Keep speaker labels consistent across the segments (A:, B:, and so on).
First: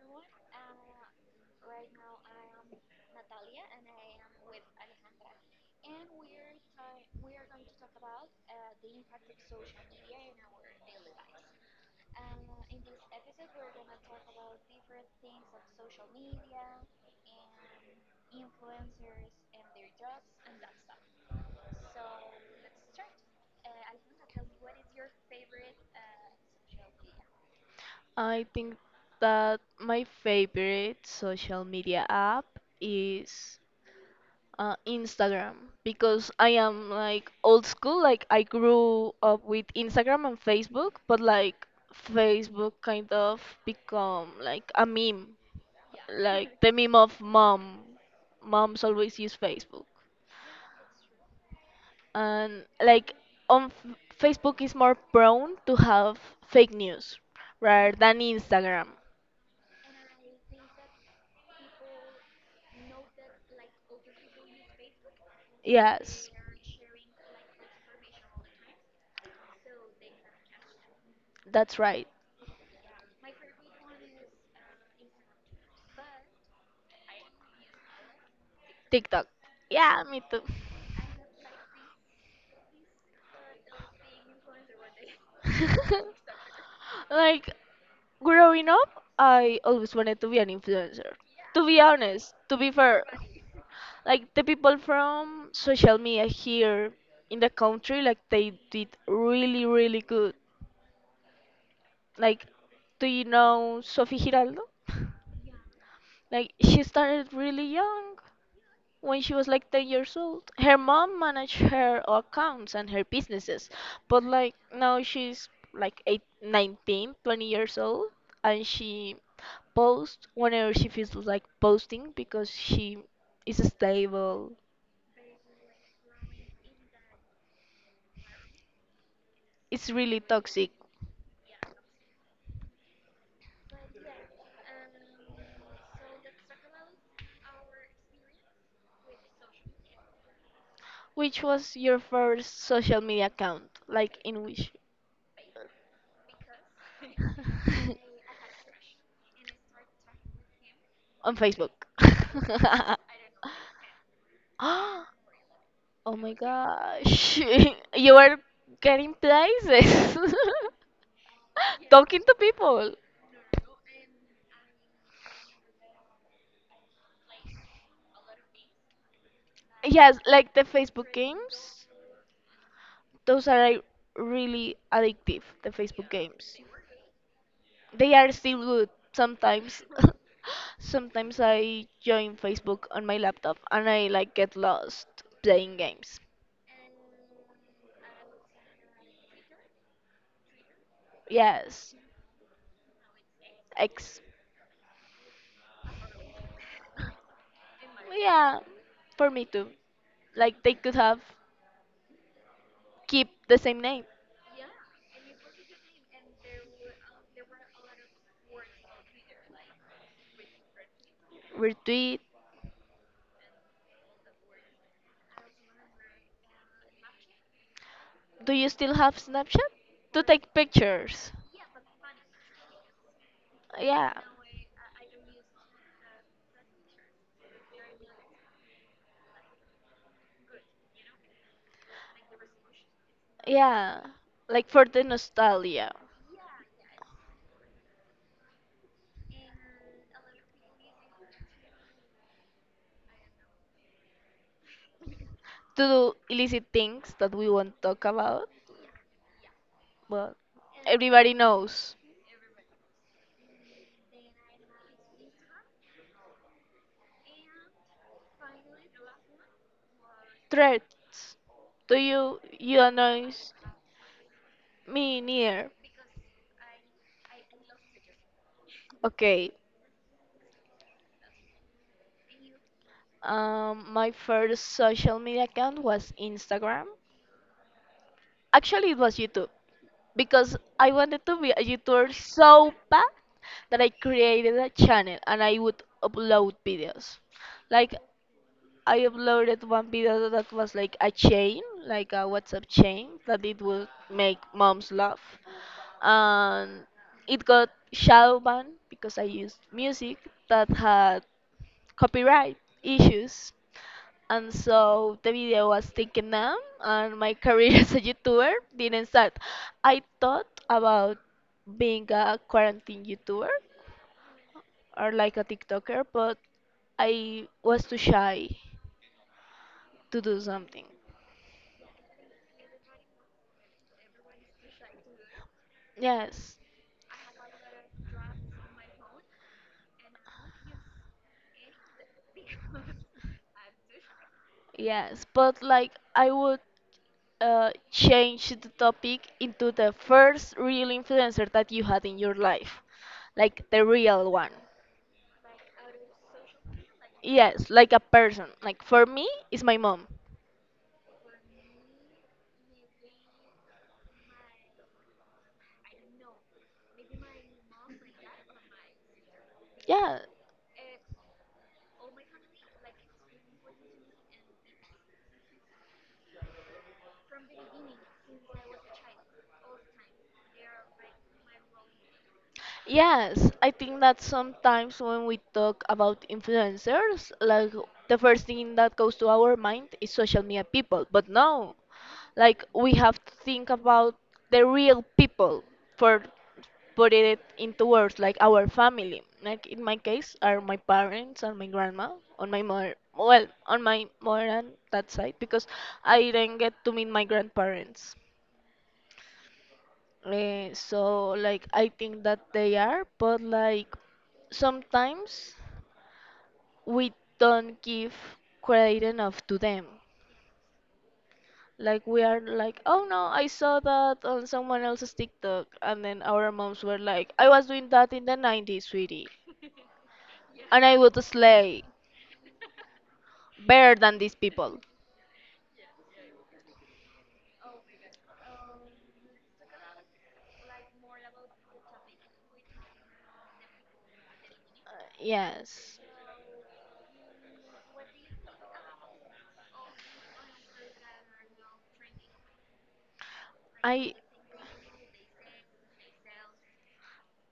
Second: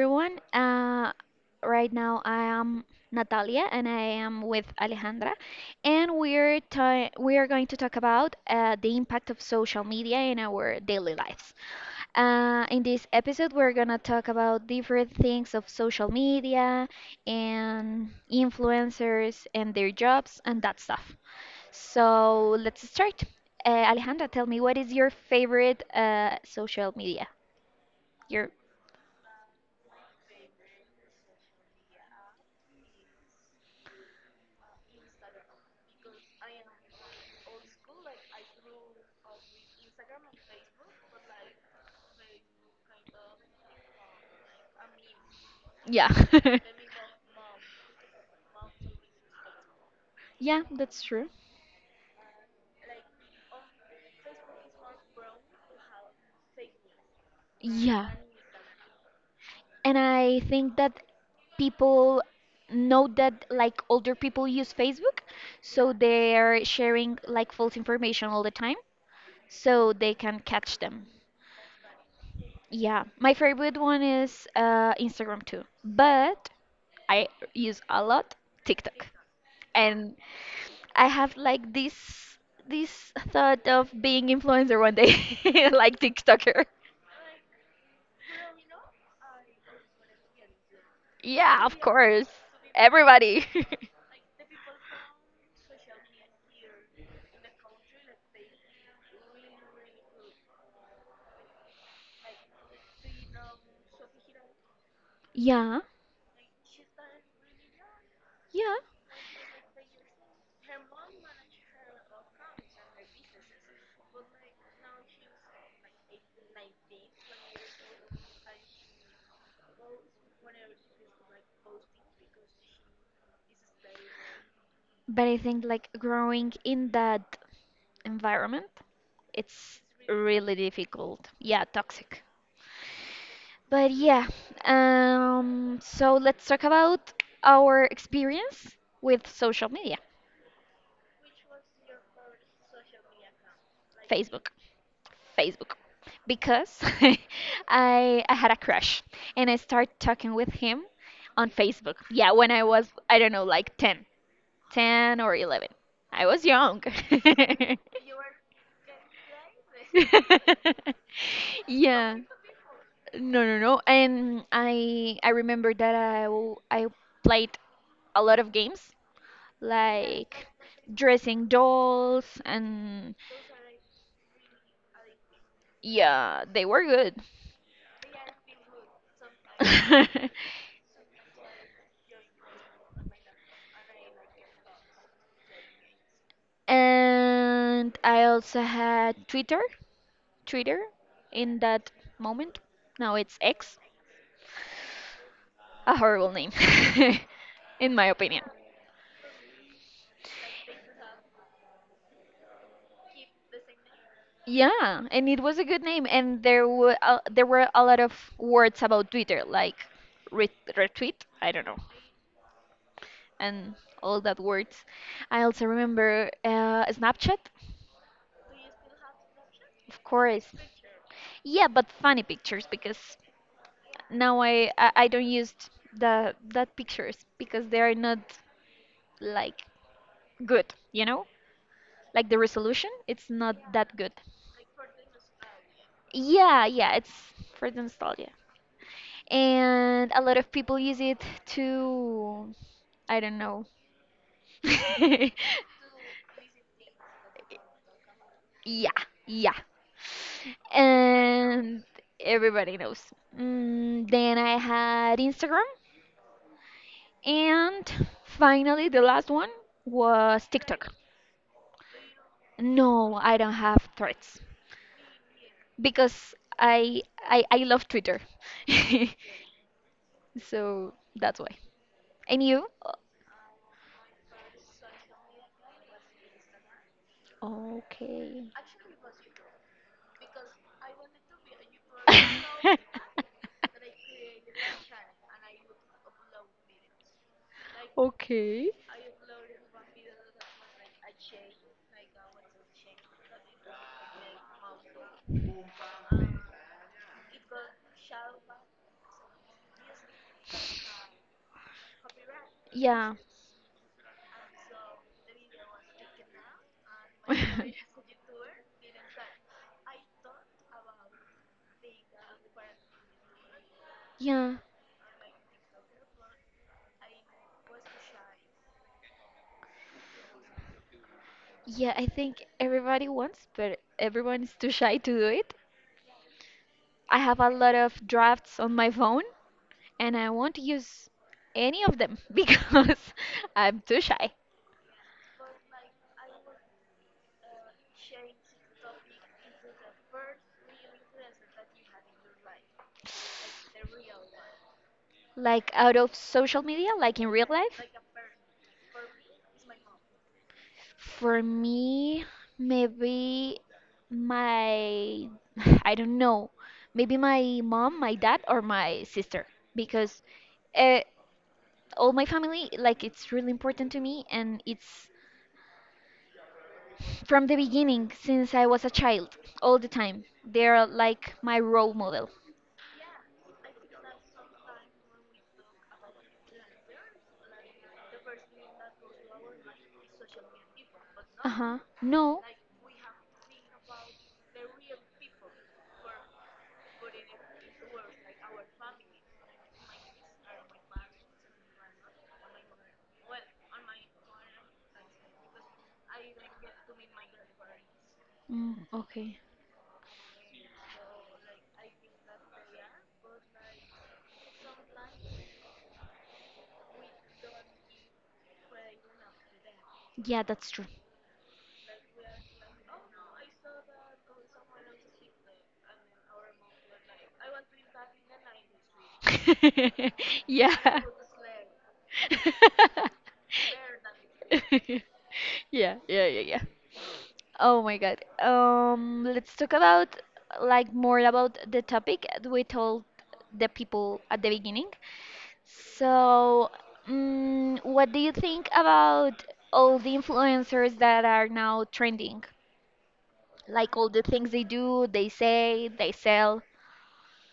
A: everyone. Right now, I am Natalia, and I am with Alejandra, and we are going to talk about the impact of social media in our daily lives. In this episode, we're gonna talk about different things of social media and influencers and their jobs and that stuff. So let's start. Alejandra, tell me, what is your favorite social media?
B: I
A: Your
B: think that my favorite social media app is Instagram because I am like old school. Like I grew up with Instagram and Facebook, but like Facebook kind of become like a meme,
A: yeah.
B: like the meme of mom. Moms always use Facebook,
A: Yeah, that's true.
B: and like on Facebook is more prone to have fake news rather
A: Yeah.
B: than Instagram.
A: And I think that people know that like older people use Facebook, so
B: Yes.
A: they're sharing like false information all the time, so they can catch them.
B: That's right.
A: Yeah. My favorite one is Instagram too, but I use a lot TikTok.
B: TikTok. Yeah,
A: And
B: me too.
A: I have like this thought of being influencer one day, like TikToker.
B: Like growing up, I always wanted to be an influencer. To
A: Yeah,
B: be
A: of course.
B: honest, to be fair,
A: Everybody.
B: like the people from social media here in the country, like they did really, really good. Like, do you know Sophie Giraldo?
A: Yeah,
B: Like she started really young.
A: yeah.
B: When she was like 10 years old, her mom managed her accounts and her businesses. But like now she's like eight, 19, 20 years old and she posts whenever she feels like posting because she is stable.
A: But I think like growing in that environment, it's
B: It's really
A: really
B: toxic.
A: difficult. Yeah, toxic. But yeah, so let's talk about our experience with social media,
B: Which was your first social media account? Like in
A: Facebook,
B: which?
A: Facebook, because I had a crush and I started talking with him
B: On
A: on
B: Facebook.
A: Facebook. Yeah, when I was
B: I
A: I don't know like 10. 10 or 11.
B: oh
A: I
B: my
A: was young.
B: gosh. You are getting places.
A: yeah,
B: Talking to people.
A: no, no, no. And I remember that I played a lot of games
B: Yes,
A: like
B: like the Facebook
A: dressing
B: games.
A: dolls and
B: Those are like really addictive, the Facebook
A: yeah,
B: games.
A: they were good.
B: They are still good sometimes. Sometimes I join Facebook on my laptop and I like get lost playing games.
A: And I also had Twitter, Twitter in that
B: Yes,
A: moment. Now it's X.
B: X.
A: A horrible name, in my opinion.
B: Yeah, for me too. Like they could have keep the same name.
A: Yeah, and it was a good name, and there were a lot of words about Twitter, like re retweet, I don't know,
B: Retweet.
A: and all that words. I also remember Snapchat,
B: Do you still have Snapchat?
A: of
B: To
A: course.
B: take pictures.
A: Yeah, but funny pictures because
B: Yeah.
A: now I don't use the that pictures because they are not like good, you know, like the resolution, it's not that
B: Yeah.
A: good.
B: Like for the nostalgia.
A: Yeah, yeah, it's for the nostalgia. And a lot of people use it to I don't know.
B: To do illicit things that we won't talk about,
A: Yeah, yeah.
B: but everybody
A: And
B: knows.
A: everybody knows. Then I had Instagram and finally the last one was TikTok.
B: Threats. Do you you
A: No, I
B: annoys
A: don't have threats
B: me near?
A: because I love Twitter.
B: Okay.
A: So that's why. And you?
B: My first social media account was Instagram.
A: Okay.
B: Actually, it was YouTube because I wanted to be a YouTuber so bad that I created a channel and I would upload videos. Like
A: Okay.
B: I uploaded one video that was like a chain, like a WhatsApp chain, that it would make moms laugh. And it got shadow banned because I used music that had copyright
A: Yeah.
B: issues. And so the video was taken down, and my career as a YouTuber didn't start. I thought about being a quarantine YouTuber
A: Yeah,
B: or like a TikToker, but I was too shy to do something.
A: yeah, I think everybody wants, but everyone is too shy to do it.
B: Yes,
A: I have a lot of drafts on my phone, and I won't use any of them because I'm too shy.
B: yes, but like I would change the topic into the first real influencer that you had in your life, like the real one.
A: Like out of social media, like in real
B: Yes,
A: life.
B: like a person. Like for me, it's my mom.
A: For me, maybe my, I don't know, maybe my mom, my dad, or my sister, because
B: Yeah.
A: uh, all my family, like, it's really important to me, and it's from the beginning, since I was a child, all the time. They're like my role model.
B: Yes, I think that sometimes when we talk about influencers, like the first thing that goes to our mind is social media people, but
A: No, huh.
B: no.
A: No.
B: Like we have to think about the real people for putting it into words, like our family. Like in my case are my parents and my grandma on my mother, well, on my mother and that side, because I didn't get to meet my grandparents.
A: Mm, okay.
B: So like I think that they are, but like sometimes we don't give credit enough to them.
A: Yeah, that's true.
B: Like we are like, oh no, I saw that on someone else's TikTok, and then our moms were like, I was doing that in the 90s, sweetie, and I
A: Yeah.
B: would slay better than these people.
A: Yeah. Yeah. Yeah. Yeah. Oh my God. Let's talk about like more about the topic we told the people at the beginning.
B: Yes,
A: So, what do you think about all the influencers that are now trending? Like all
B: I
A: the things they do, they say, they sell.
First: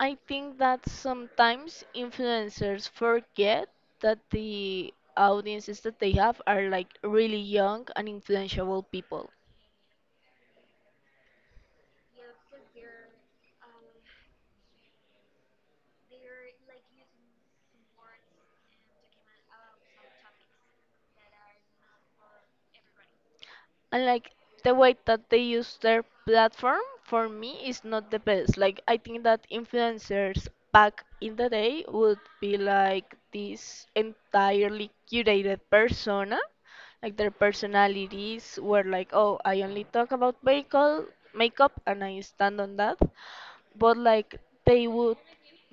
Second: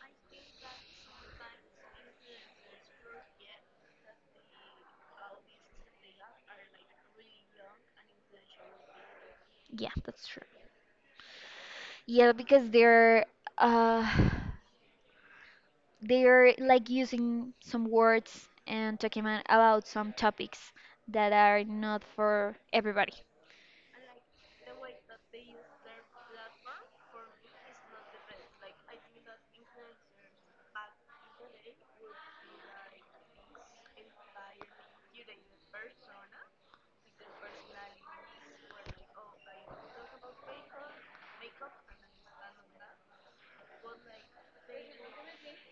B: I think that sometimes influencers forget that the audiences that they have are like really young and influential people.
A: Yeah, that's true. Yeah, because uh they're like using some words and talking about some topics that are not for everybody.
B: And like the way that they use their platform for me is not the best. Like I think that influencers back in the day would be like this entirely curated persona. Like their personalities were like, oh, I only talk about vehicle makeup and I stand on that. But like they would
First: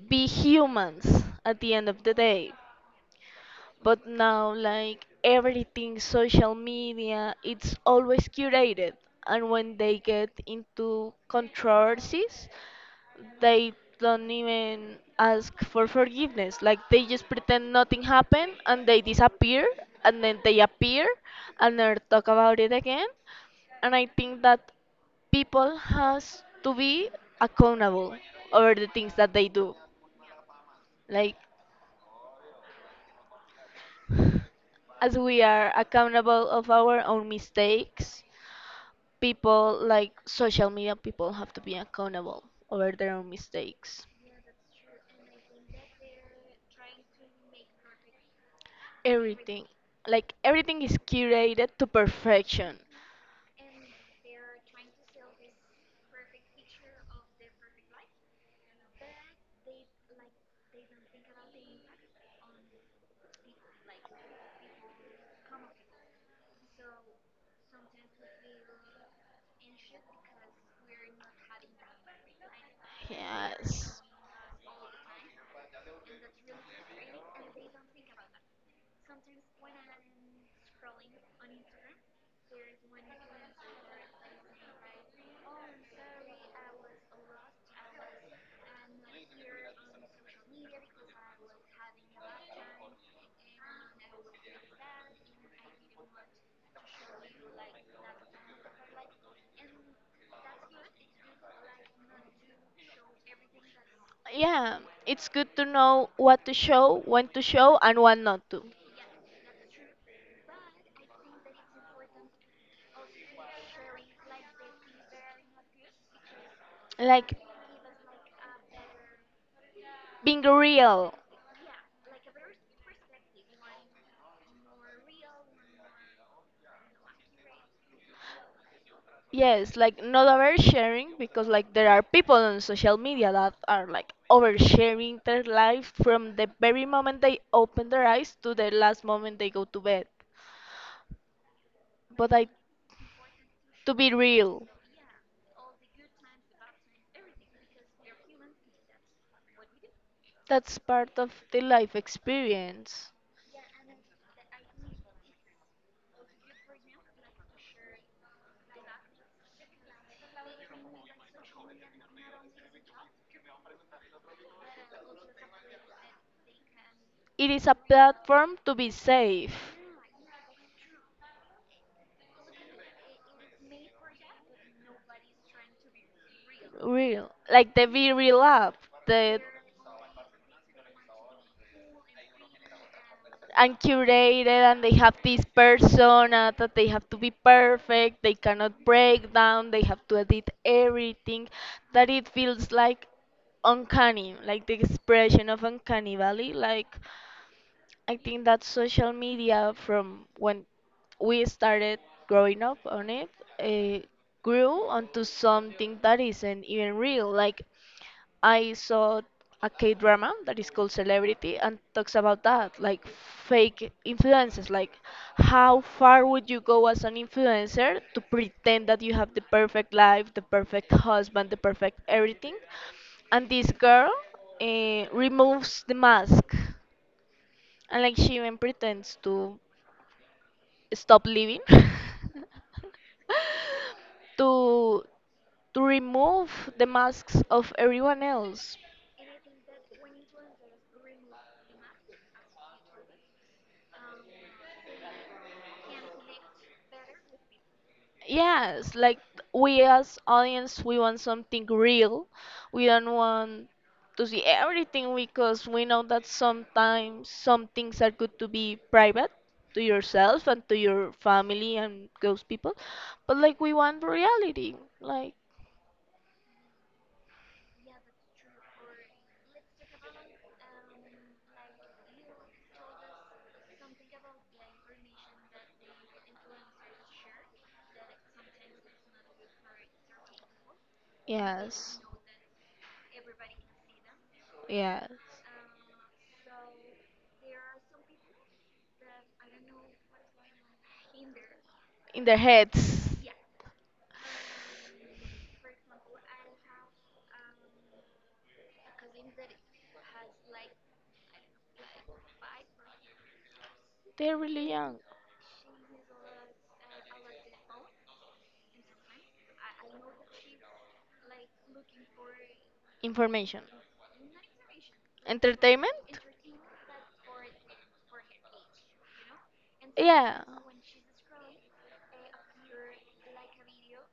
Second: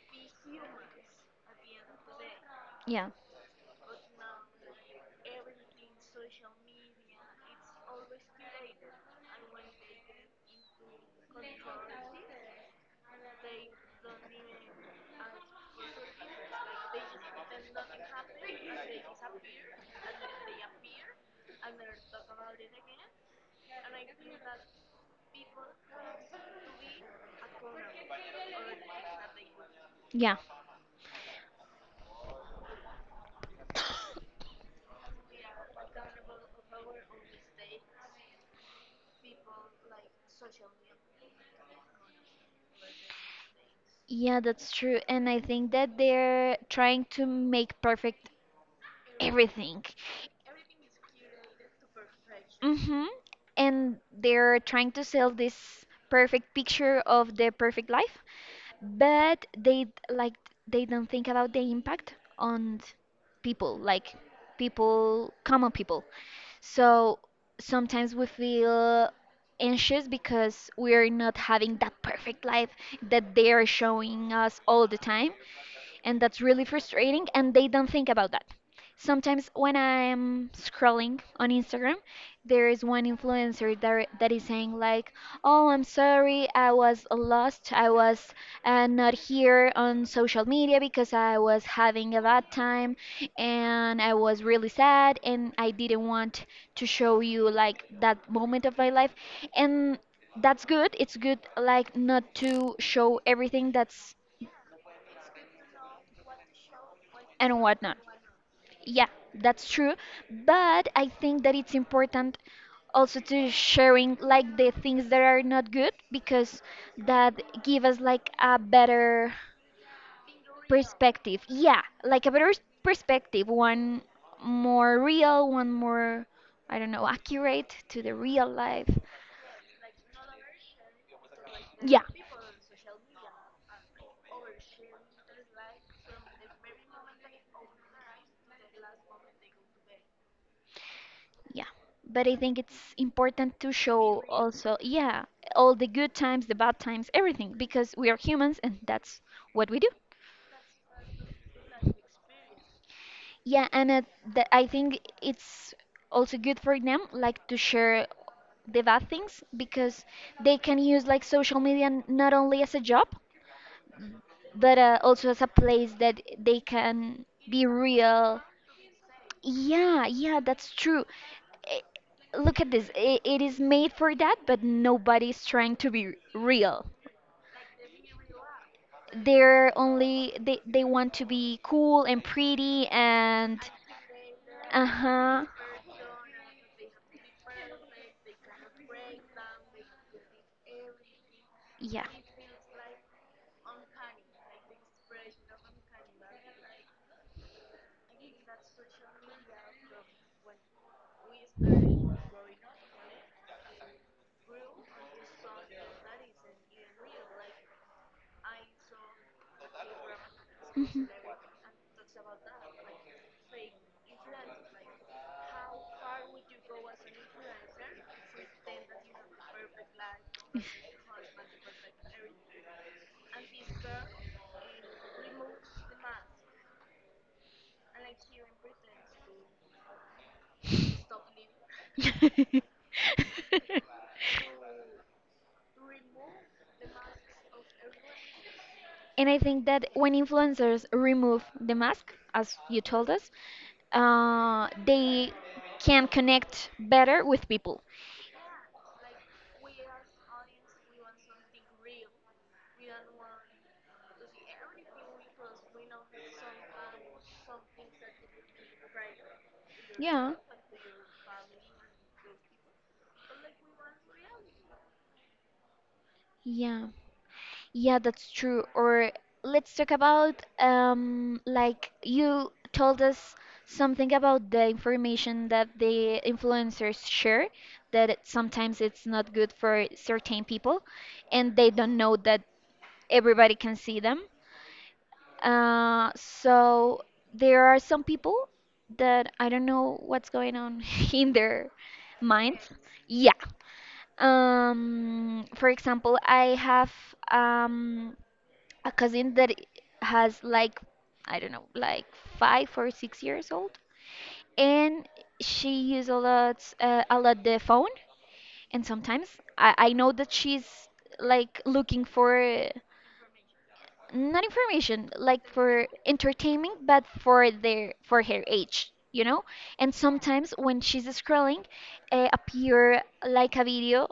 B: be humans at the end of the day.
A: Yeah,
B: But now, like everything, social media, it's always curated. And when they get into controversies, they don't even ask for forgiveness. Like they just pretend nothing happened and they disappear and then they appear and they talk about it again. And I think that people has to be accountable over the things that they do.
A: yeah.
B: Like as we are accountable of our own mistakes, people like social media people have to be accountable over their own mistakes.
A: Yeah, that's true. And I think that they're trying to make perfect
B: Everything,
A: everything.
B: like everything is curated to perfection.
A: Mm-hmm. And they're trying to sell this perfect picture of the perfect life, but like they don't think about the impact on people, like people, common people. So sometimes we feel anxious because we're not having that perfect life that they're
B: Yes.
A: showing us all the time, and that's really frustrating and they don't think about that. Sometimes when I'm scrolling on Instagram, there is one influencer that is saying like oh I'm sorry I was lost I was not here on social media because I was having a bad time and I was really sad and I didn't want to show you like that moment of my life. And that's good, it's good like not to show everything that's
B: Yeah, it's good to know what to show, when to
A: and
B: show,
A: whatnot.
B: and what not to.
A: Yeah, that's true. But I think that it's important also to sharing like the things that are not good because that
B: Like
A: give us like a better
B: being real.
A: perspective. Yeah, like a perspective, one more real, one more I don't know, accurate to the real life.
B: Yes, like not oversharing, because like there
A: Yeah.
B: are people on social media that are like oversharing their life from the very moment they open their eyes to the last moment they go to bed.
A: Yeah, but
B: But
A: I
B: I,
A: think it's important to
B: to be
A: show
B: real,
A: also, yeah, all the good times, the bad times, everything, because we are humans and that's what we do.
B: that's part of the life experience.
A: Yeah, and I think it's also good for them, like to share the bad things because they can use like social media not only as a job, but also as a place that they can
B: It
A: be
B: is a
A: real.
B: platform to be safe.
A: Yeah, yeah, that's true. I- Look at this. I It is made for that, but nobody's trying to be real.
B: Real. Like the Be Real app, the
A: They're only they want to be cool and pretty and
B: and curated, and they have this
A: uh-huh.
B: persona that they have to be perfect, they cannot break down, they have to edit everything,
A: Yeah.
B: that it feels like uncanny, like the expression of uncanny valley, like I think that social media from when we started growing up on it uh, grew onto something that isn't even real. Like I saw a K drama that is called
A: Mhm.
B: Celebrity and talks about that, like fake influences, like how far would you go as an influencer to pretend that you have the perfect life, the perfect husband, the perfect everything, and this girl removes the mask and like she even pretends to stop living to remove the masks of everyone else.
A: And I think that when influencers remove the mask, as you told us, they can connect better with people.
B: Yes, like we as audience we want something real. We don't want to see everything because we know that sometimes some things are good to be private to
A: Yeah,
B: yourself and to your family and those people. But like we want reality. Like
A: yeah. Yeah, that's true. Or let's talk about like you told us something about the information that the influencers share that sometimes it's not good for certain people and they don't
B: yes.
A: know that everybody can see them.
B: Yeah.
A: So there are some people that I don't know what's going on in their
B: In their
A: minds.
B: heads.
A: Yeah. For example, I have um a cousin that has like I don't know, like 5 or 6 years old,
B: They're really young.
A: and she uses a lot the phone. And sometimes I know that she's like looking for
B: Information.
A: not information, like for
B: Entertainment?
A: entertainment, but for her age, you know. And
B: Yeah.
A: sometimes when she's scrolling, appear like a video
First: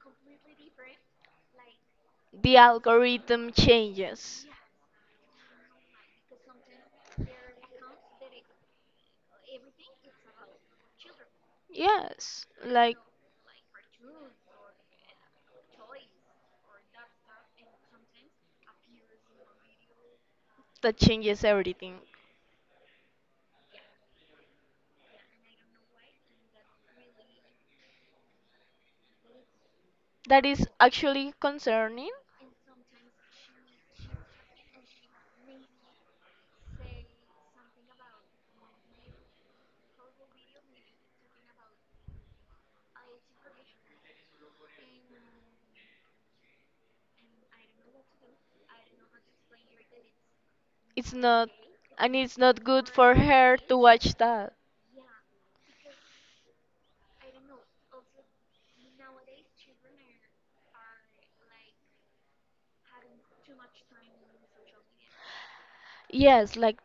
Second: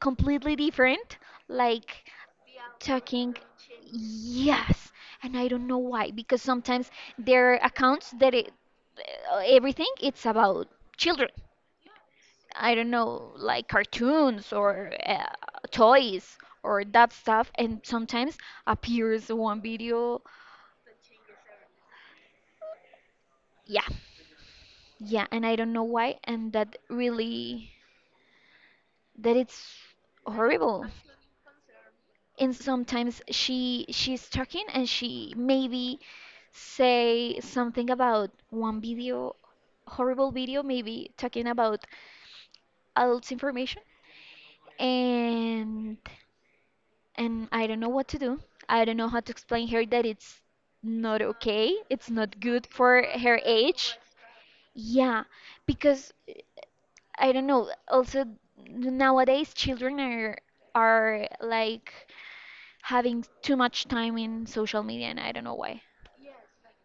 A: completely different like
B: The
A: talking
B: algorithm changes.
A: yes and I don't know why because sometimes there are accounts that it everything it's about children
B: Yes.
A: I don't
B: Like,
A: know like cartoons or toys or that stuff and sometimes appears one video
B: that changes everything.
A: yeah yeah and I don't know why and that really that it's
B: That is
A: horrible.
B: actually concerning.
A: And sometimes she's talking and she maybe say something about one video, horrible video, maybe talking about adult information and and I don't know what to do. I don't know how to explain her that it's
B: It's
A: not
B: not,
A: okay. It's
B: and
A: not
B: it's not
A: good
B: good
A: for
B: for
A: her
B: her to
A: age.
B: watch that.
A: Yeah, because I don't know. Also nowadays children are like having too much time in social media, and I don't know why.
B: Yes, like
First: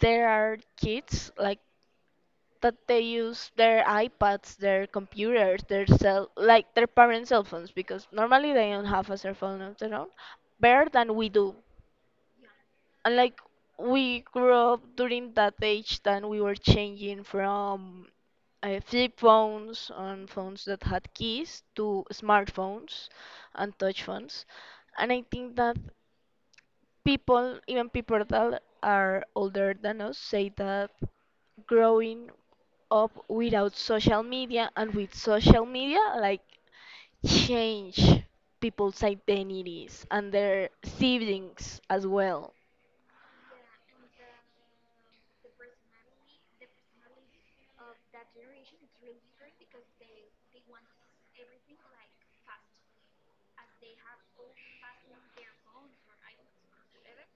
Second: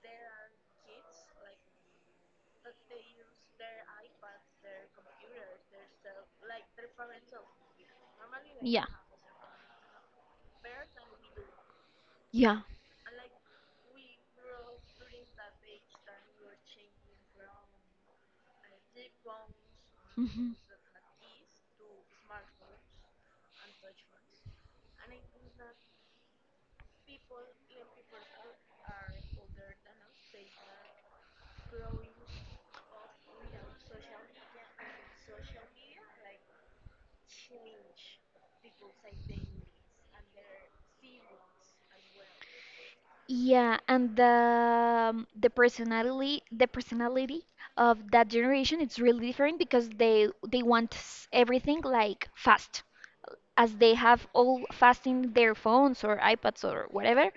B: there are kids like that they use their iPads, their computers, their cell, like their parents' cell phones because normally they don't
A: Yeah,
B: have a cell phone of their own, better than we do.
A: yeah,
B: And like we grew up during that age, then we were changing from flip phones and
A: hmm
B: phones that had keys to smartphones and touch phones. And I think that people, even people that are older than us, say that growing up without social media and with social media, like change people's identities and their siblings as well.
A: yeah. And the the personality of that generation it's really different because they want everything like fast, as they have all fast in their phones or iPads or whatever.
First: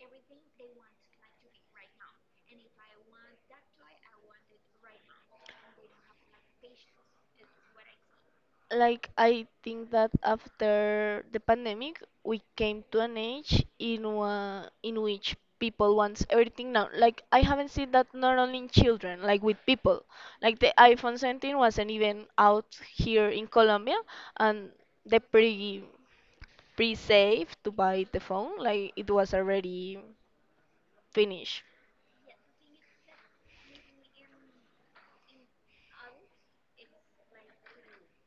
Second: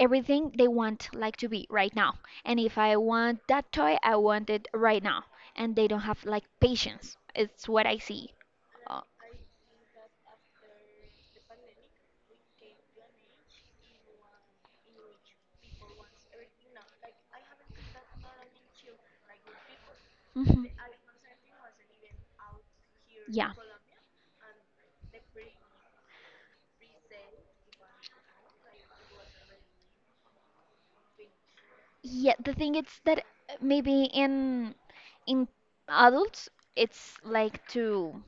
A: Everything they want like to be right now. And if I want that toy, I want it right now. And they don't have like patience. It's what I see. Uh,
B: Like, I think that after the pandemic, we came to an age in which people wants everything now. Like, I haven't seen that not only in children, like with people. Like
A: mhm.
B: the iPhone 17 wasn't even out here in
A: Yeah.
B: Colombia, and they pre-save to buy the phone. Like, it was already finished.
A: Yeah, the thing is that maybe in adults it's like to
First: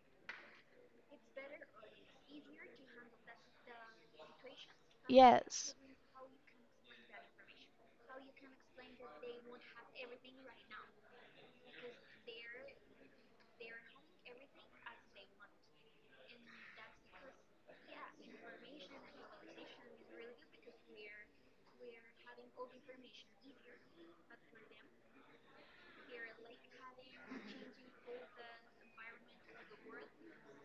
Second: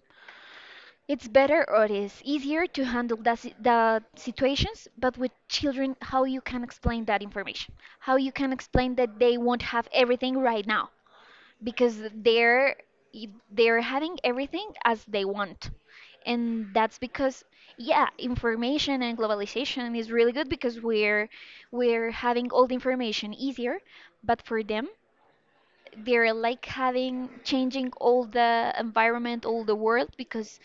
A: it's better or it is easier to handle the situations, but with
B: Yes.
A: children, how you can explain that information, how you can explain that they won't have everything right now, because they're having everything as they want and that's because yeah information and globalization is really good because we're having all the information easier but for them they're like having changing all the environment all the world because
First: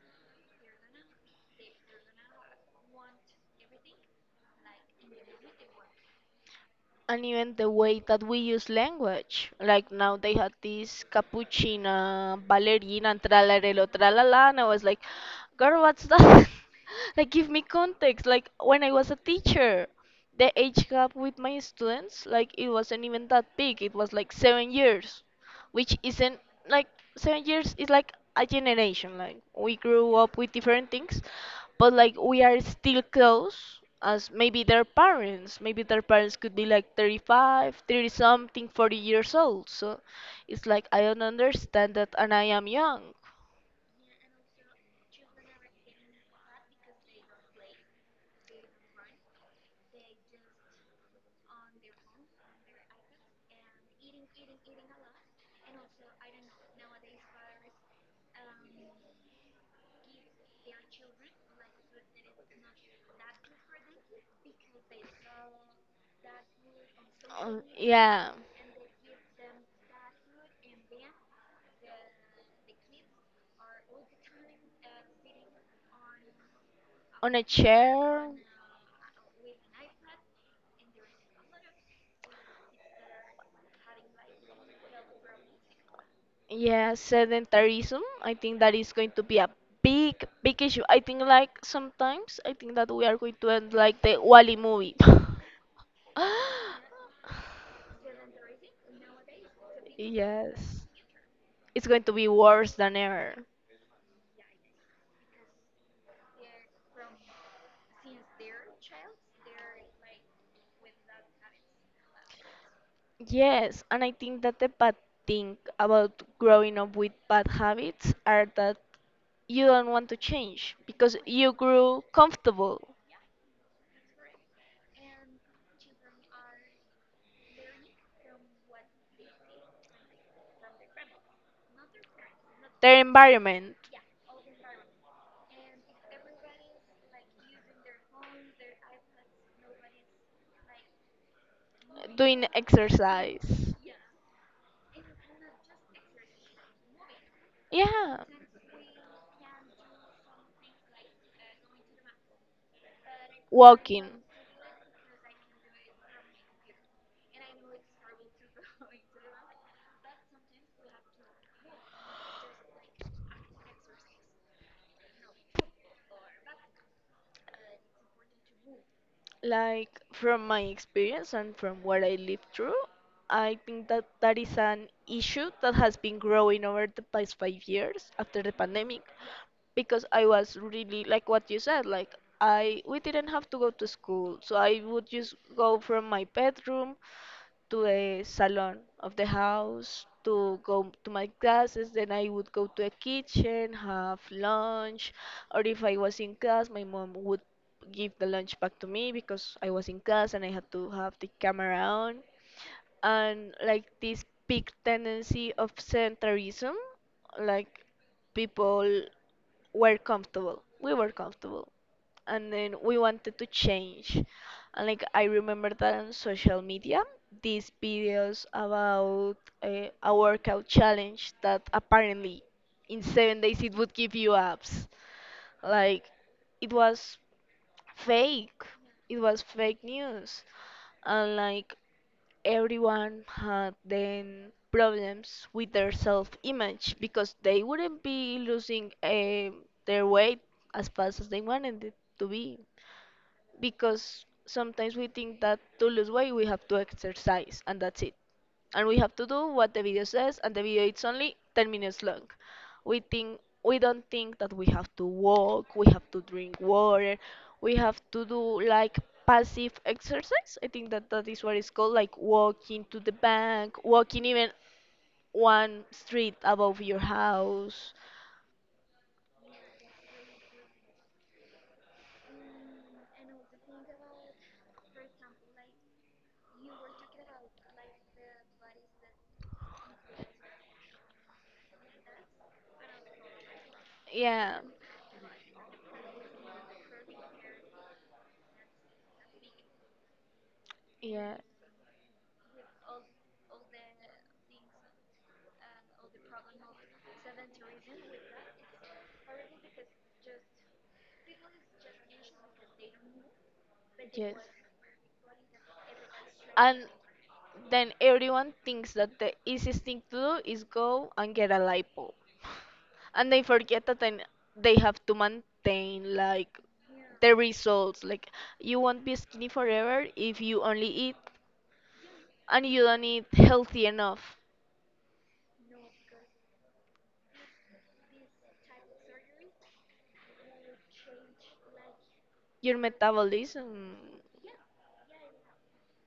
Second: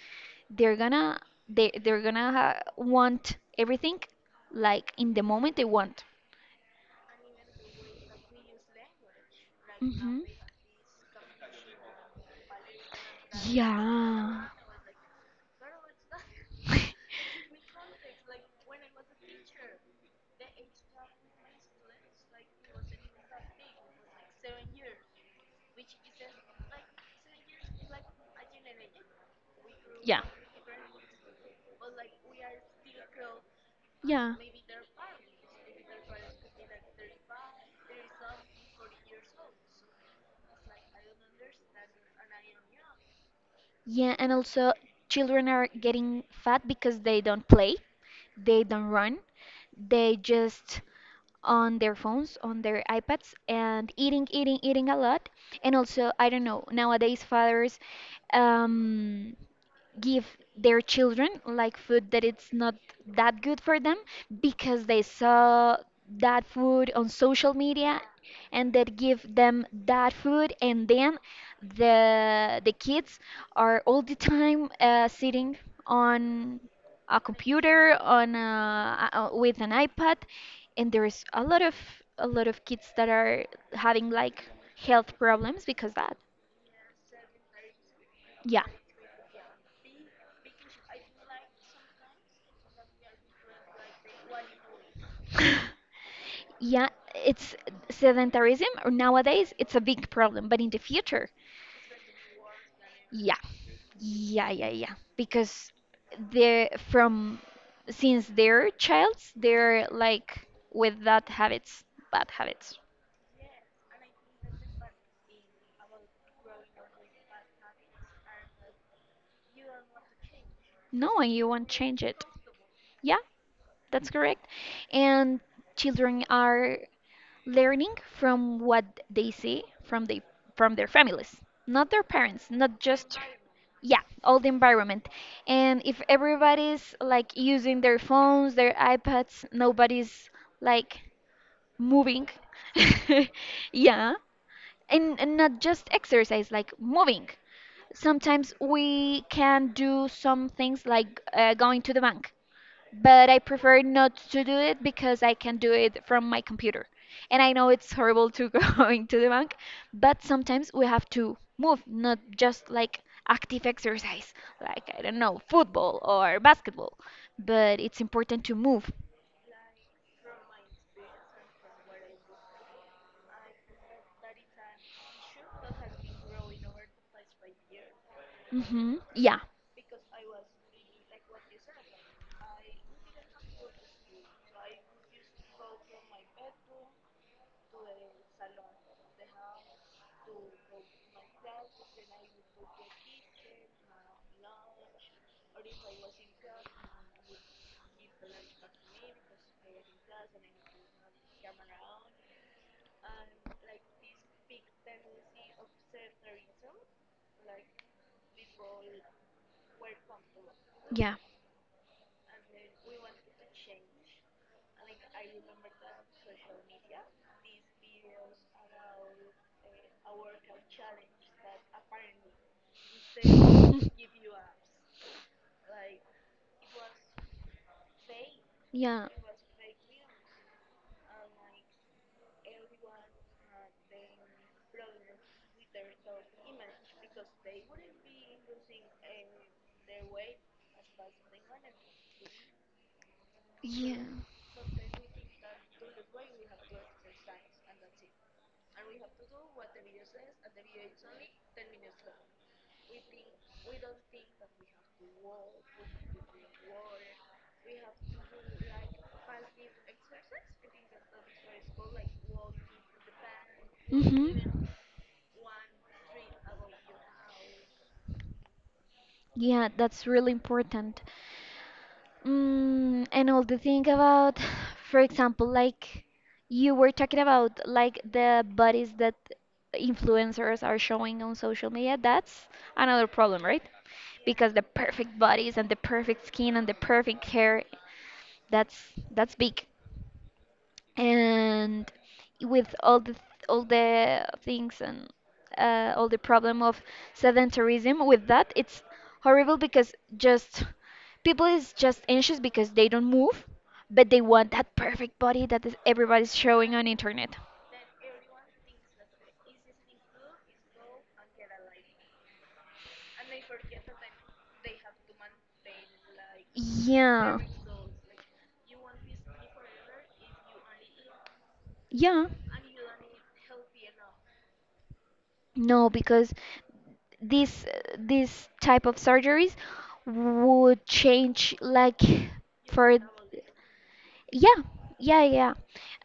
A: they're gonna want everything like in the moment they want
B: And even the way that we use language. Like now
A: hmm
B: they had this cappuccina, ballerina, and tralarelo,
A: yeah.
B: tralala, and I was like, girl, what's that? Like, give me context. Like, when I was a teacher, the age gap with my students, like, it wasn't even that big. It was like 7 years, which isn't like 7 years is like a generation. Like, we grew
A: Yeah.
B: up with different things, but like we are still close as
A: Yeah.
B: maybe their parents could be like 35, 30 something 40 years old, so it's like I don't understand that and I am young.
A: Yeah, and also children are getting fat because they don't play, they don't run, they just on their phones, on their iPads, and eating, eating, eating a lot. And also, I don't know, nowadays fathers um, give their children like food that it's not that good for them because they saw that food on social
B: Uh,
A: media
B: yeah
A: and that give them that food and then the kids are all the time sitting on a
B: on a
A: computer
B: chair.
A: on with an iPad and there's a lot of kids that are having like health problems because that
B: Yeah, sedentarism. I think
A: yeah
B: that is going to be a big, big issue. I think like sometimes I think that we are going to end like the Wally movie.
A: yeah it's sedentarism or nowadays it's a big problem but in the
B: Yes.
A: future
B: It's going to be worse than
A: yeah,
B: ever.
A: yeah, yeah, yeah. Because they from since they're childs, they're like with that habits, bad habits.
B: Yes, and I think that the bad thing about growing up with bad habits are that you don't want to change because
A: No, and you
B: you
A: won't
B: grew
A: change it.
B: comfortable,
A: Yeah, that's correct. And children are learning from what they see from the from their families, not their parents, not
B: their
A: just
B: environment,
A: yeah, all the environment. And if everybody's like using their phones, their iPads, nobody's like moving.
B: doing exercise.
A: Yeah, and not just exercise, like moving.
B: Yeah,
A: Sometimes we can do some things like going to the bank, but I prefer
B: walking.
A: not to do it because I can do it from my computer. And I know it's horrible to going to the bank, but sometimes we have to move, not just like active exercise, like I don't know, football or basketball, but it's important to move.
B: Like from my experience and from what I lived through, I think that that is an issue that has been growing over the past 5 years after the
A: Hmm,
B: pandemic.
A: yeah,
B: Because I was really like what you said, like I we didn't have to go to school, so I would just go from my bedroom to the salon of the house to go to my classes. Then I would go to the kitchen, have lunch, or if I was in class, my mom would give the lunch back to me because I was in class and I had to have the camera on, and like this big tendency of centrism, like people were comfortable. We were
A: yeah.
B: comfortable. And then we wanted to change. And like I remember that on social media, these videos about a workout challenge that apparently in 7 days it would give you abs. Like it was fake.
A: Yeah.
B: It was fake news. And like everyone had then problems with their self-image because they wouldn't be losing their weight as fast as they wanted it to be,
A: Yeah.
B: because sometimes we think that to lose weight we have to exercise and that's it, and we have to do what the video says, and the video it's only 10 minutes long. We don't think that we have to walk, we have to drink water, we have to do like passive exercise. I think that that is what it's called, like walking to the bank, walking
A: Mm-hmm.
B: even one street above your house.
A: Yeah, that's really important. Mm, and all the thing about, for example, like you were talking about, like the bodies that influencers are showing on social media, that's another problem, right? Because
B: Yeah,
A: the perfect bodies and the perfect skin and the perfect hair, that's that's big.
B: yeah.
A: And with all the things and all the problem of sedentarism with that, it's horrible, because just people is just anxious because they don't move, but they
B: Yes,
A: want that perfect body that is, everybody's showing
B: and
A: on internet.
B: then everyone thinks that the easiest thing to do is go and get a lipo. And they forget that then they have to maintain like the
A: Yeah.
B: results. Like you won't be skinny forever if you only eat
A: Yeah.
B: and you don't eat healthy enough.
A: No, because this this type of surgeries would change, like,
B: Your
A: for
B: metabolism,
A: yeah, yeah, yeah.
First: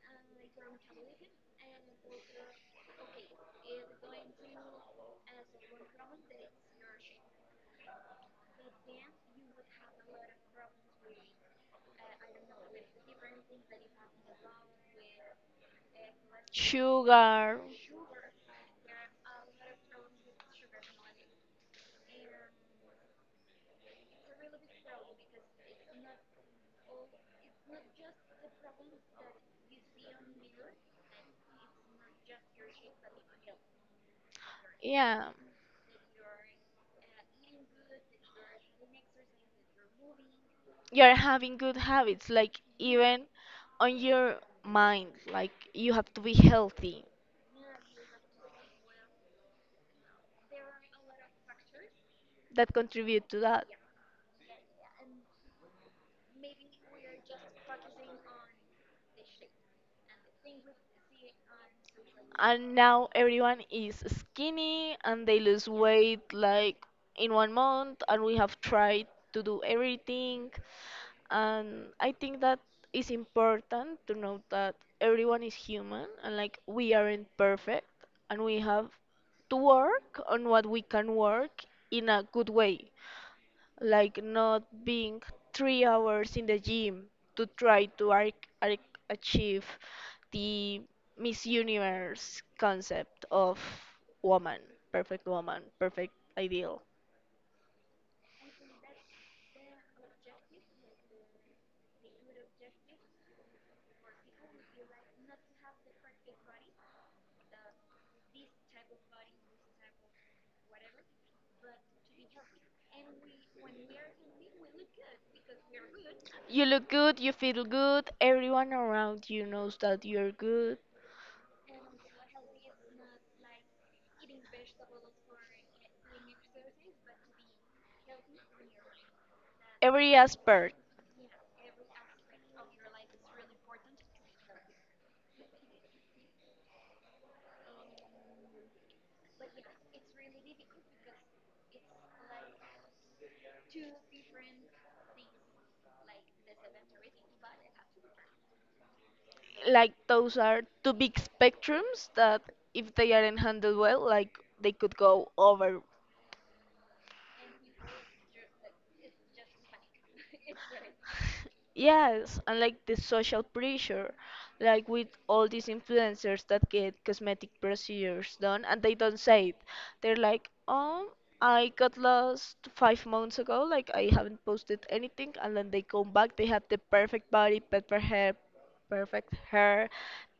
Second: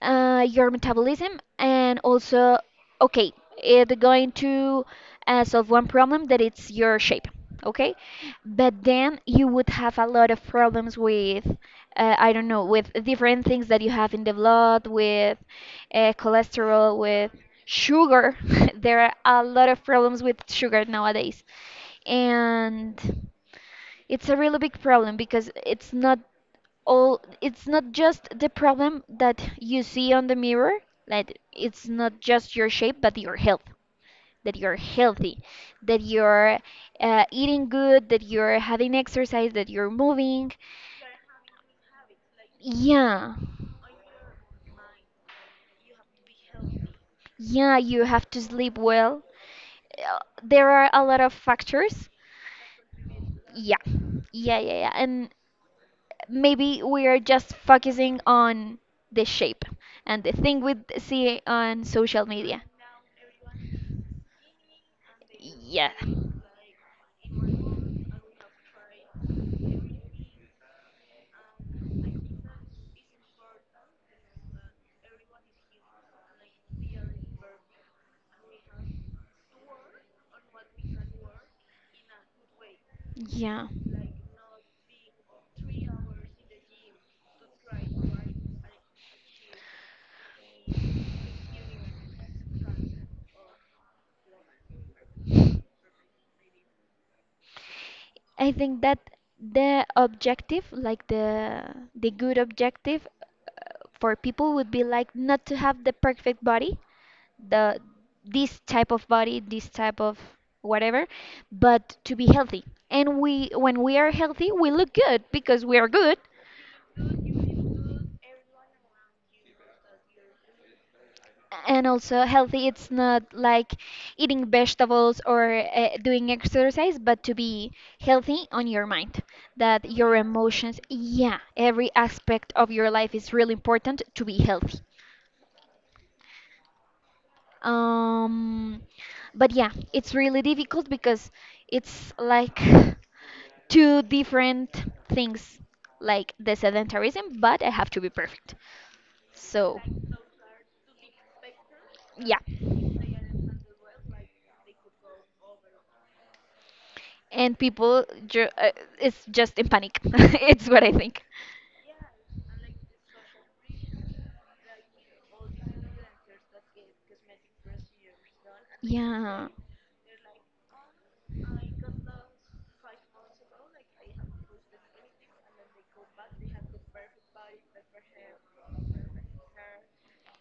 A: Your metabolism, and also, okay, it's going to solve one problem that it's your shape, okay? But then you would have a lot of problems with, I don't know, with different things that you have in the blood, with cholesterol, with
B: sugar,
A: sugar. There are a lot of problems with sugar nowadays. And it's a really big problem, because it's not all it's not just the problem that you see on the mirror, like it's not just your shape, but your health, that you're
B: yeah.
A: healthy, that you're eating good, that you're having exercise, that you're moving.
B: You're having good habits, like even
A: Yeah,
B: on your mind, like you have to be healthy,
A: yeah, you have to sleep well. There are a lot of factors.
B: that contribute to that.
A: Yeah yeah yeah yeah, and maybe we are just focusing on the shape and the thing we see on social media.
B: And now everyone is skinny and they lose
A: Yeah.
B: weight like in 1 month, and we have tried to do everything. And I think that is important to note that everyone is human and like we aren't perfect, and we have to work on what we can work in a good way,
A: Yeah,
B: like not being 3 hours in the gym to try to arc, arc achieve the Miss Universe concept of woman, woman, perfect ideal.
A: I think that the objective, like the good objective for people would be like not to have the perfect body, the this type of body, this type of whatever, but to be healthy. And we when we are healthy, we look good because we are good.
B: You look good, you feel good, everyone around you knows that you're good.
A: And also healthy it's not like eating vegetables or doing exercise, but to be healthy on your mind, that
B: Every
A: your
B: aspect,
A: emotions, yeah, every aspect of your life is really important to be healthy. um but yeah, it's really difficult because it's like two different things, like the sedentarism, but I have to be perfect, so
B: like those are two big spectrums
A: yeah.
B: that if they aren't handled well, like they could go over.
A: And people it's just in panic. It's what I think.
B: Yes, and like the social pressure, like with all these influencers that get cosmetic procedures done and they don't
A: Yeah.
B: say it. They're like, oh, I got lost 5 months ago, like I haven't posted anything, and then they come back, they have the perfect body, perfect hair,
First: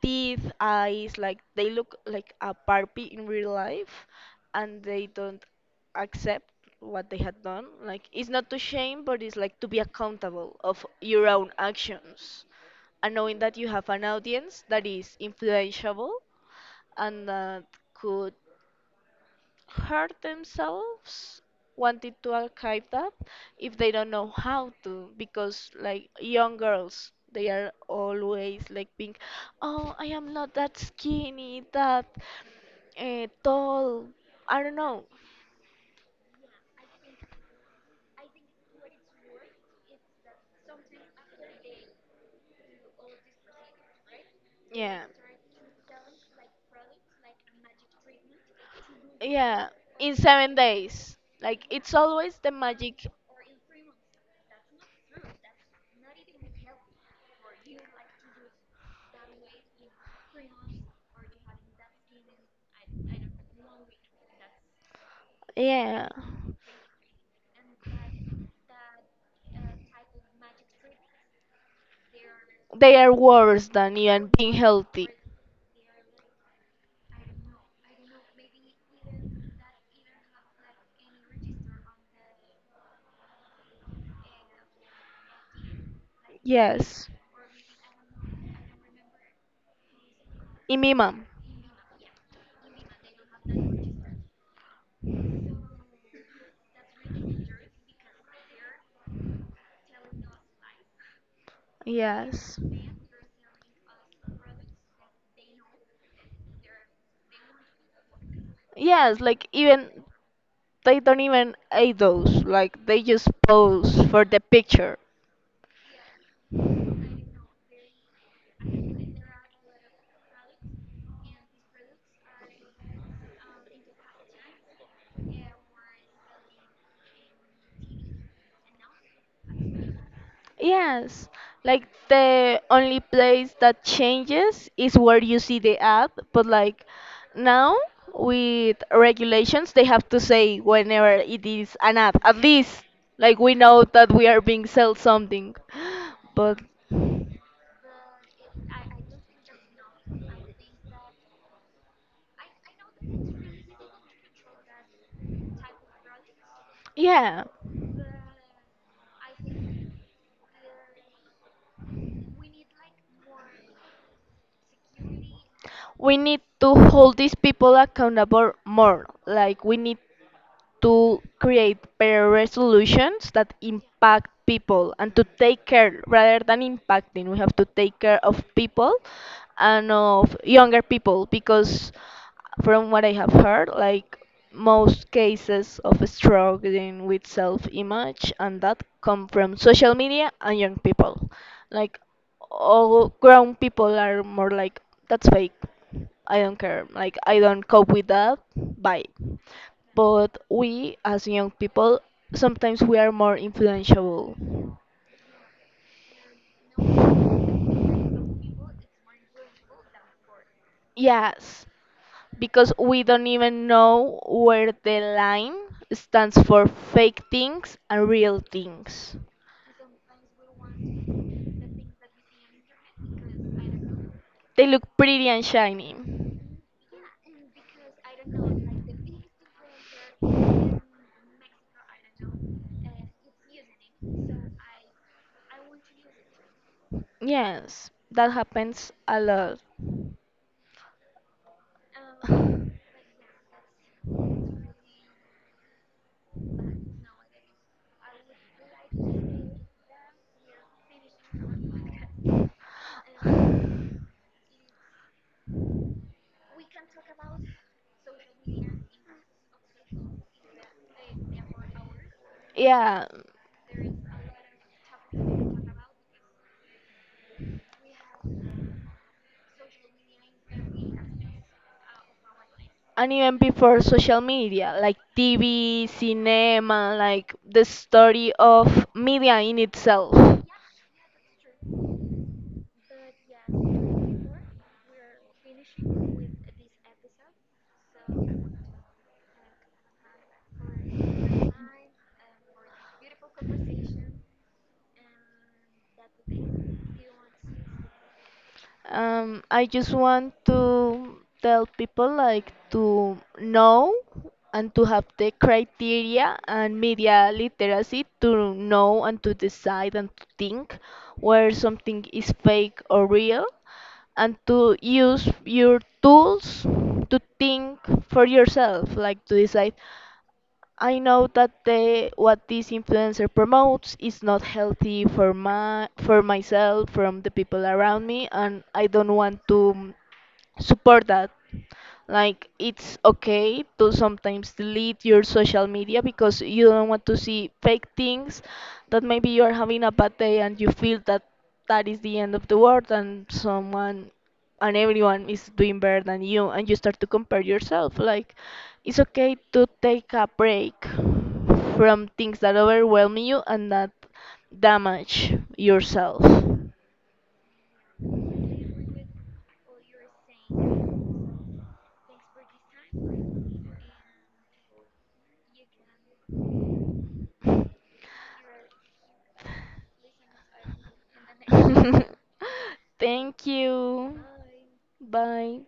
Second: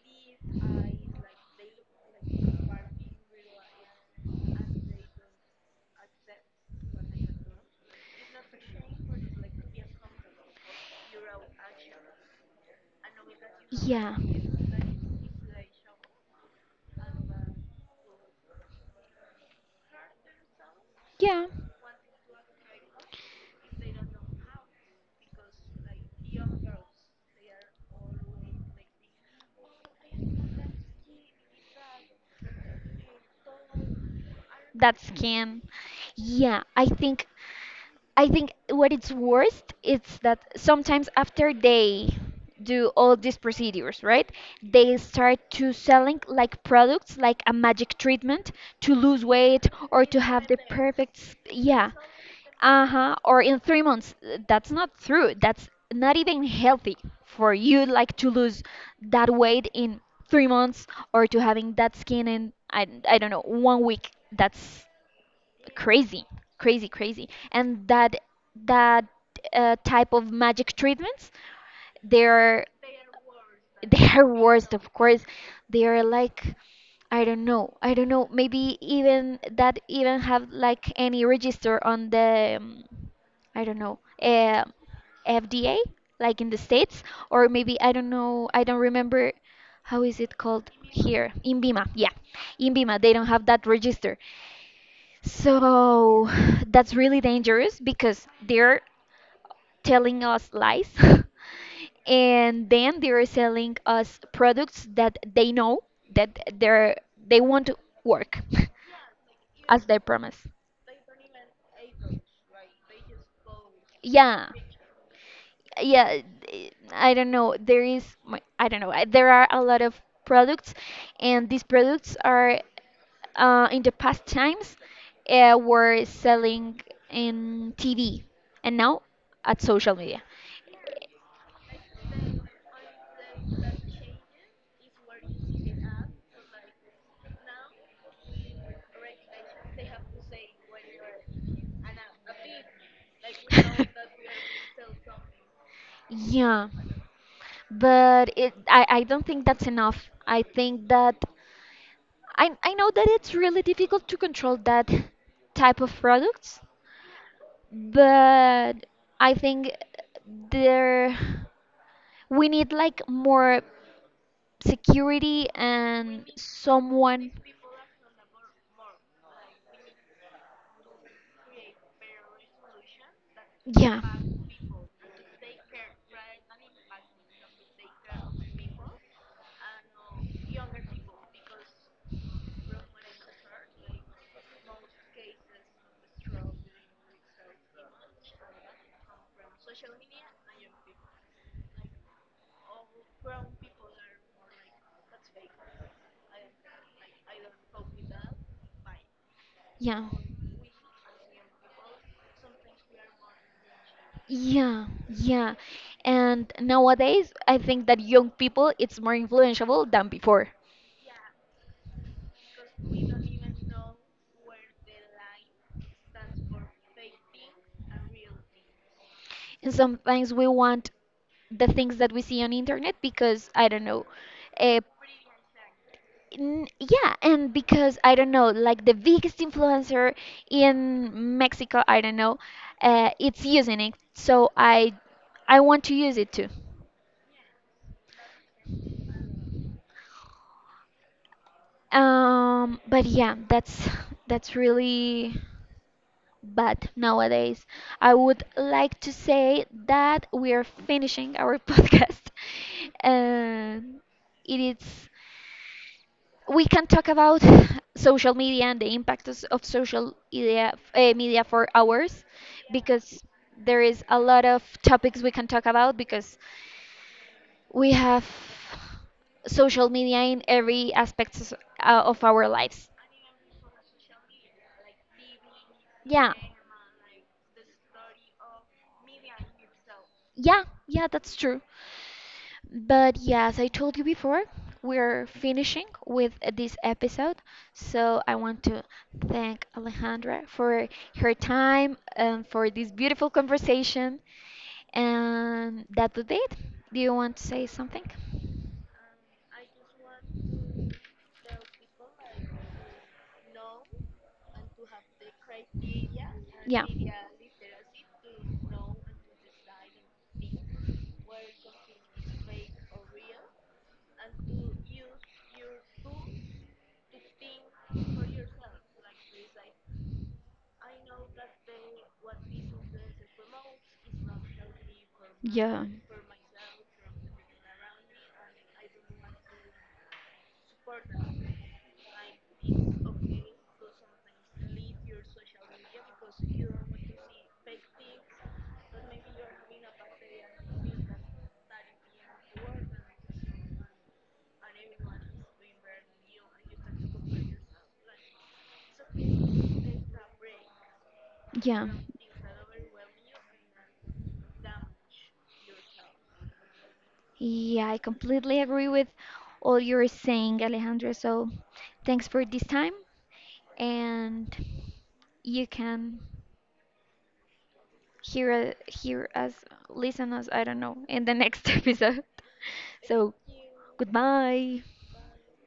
B: teeth, eyes, like they look like a Barbie in real life, and they don't accept what they had done. Like it's not to shame, but it's like to be accountable of your own actions, and knowing that you have an
A: Yeah.
B: audience that is influentiable and that could hurt themselves
A: Yeah.
B: wanting to archive that if they don't know how to, because like young girls they are always like being, oh, I am not that skinny, that tall, I don't
A: That
B: know.
A: scam. Yeah, I think. I think what it's worst is that sometimes after they do all these procedures, right? They
B: Yeah.
A: start to selling like products, like a magic treatment to lose weight
B: Yeah,
A: or
B: in
A: to have
B: seven
A: the perfect,
B: days.
A: s-
B: Like
A: yeah.
B: it's always the magic.
A: Uh-huh. Or in 3 months. That's not true. That's not even healthy for you, like to lose that weight in 3 months, or to having that skin in, I don't know, one week. That's
B: Yeah,
A: crazy, crazy, crazy. And that type of magic treatments, they're
B: they are worse than
A: they're
B: even being
A: worst, of
B: healthy.
A: course. They're like I don't know. Maybe even that even have like any register on the I don't know FDA, like in the states,
B: Yes,
A: or maybe I don't know. I don't remember. How is it called
B: in my mom.
A: here? INBIMA, yeah. INBIMA, they don't have that register. So that's really dangerous because they're telling us lies
B: Yes,
A: and then they're selling us products that they know that they won't work
B: yes. Like
A: as
B: even
A: they promise.
B: they don't even eat those. Like they just pose for the
A: Yeah.
B: picture.
A: Yeah, I don't know, there is I don't know, there are a lot of products, and these products are in the past times were selling in tv, and now at social media.
B: Yes, like the only place that changes is where you see the ad, but like now with regulations, they have to say whenever it is an ad. At least, like we know that we are being sold something. But
A: Yeah, but it I don't think that's enough. I think that I know that it's really difficult to control that type of products,
B: yeah,
A: but I think there we need like more security
B: we
A: and
B: need to hold
A: someone.
B: these people accountable more. Like we need to create better resolutions that
A: Yeah.
B: impact people and to take care rather than impacting. We have to take care of people and of younger people because from what I have heard, like most cases of struggling with self-image and that come from social media and young people. Like all grown people are more like that's fake. I don't care. Like I don't cope with that. Bye.
A: Yeah,
B: But we as young people sometimes we are more influential.
A: yeah. And nowadays, I think that young people, it's more influenceable than before.
B: Yes, because we don't even know where the line stands for fake things and real things.
A: And sometimes we want the things that we see on internet because I don't know.
B: They
A: Uh,
B: look pretty and shiny.
A: yeah, and because I don't know, like the biggest influencer in Mexico, I don't know, it's using it. So I want to use it too.
B: Yes, that happens a lot.
A: But yeah, that's really bad nowadays. I would like to say that we are finishing our podcast, and it is we can talk about social media and the impact of social media, media for hours,
B: Yeah,
A: because there is a lot of topics we can talk about, because we have social media in every aspect of our lives.
B: and even before social media, like TV,
A: Yeah,
B: cinema, like the story of media in itself.
A: yeah, that's true. But yeah, as I told you before, we're finishing with this episode. So I want to thank Alejandra for her time and for this beautiful conversation. And that would be it. Do you want to say something?
B: I just want to tell people like to know and to have the criteria and media literacy to know and to decide and to think where something is fake or real and to use your tools to think for yourself, like to decide I know that the what this influencer promotes is not healthy
A: Yeah. For
B: for
A: personal.
B: myself, from the people around me, and I don't want to support that. Like it's okay to sometimes delete your social media because you don't want to see fake things, that maybe you are having a bad day and you feel that that is the end of the world and everyone is doing better than you and you start to compare yourself. Like it's okay to take a break
A: So,
B: from things that overwhelm you and that damage yourself.
A: yeah, I completely agree with all you're saying, Alejandro. So thanks for this time, and you can hear hear us, listen us, I don't know, in the next episode. So
B: Thank you.
A: goodbye.
B: Bye.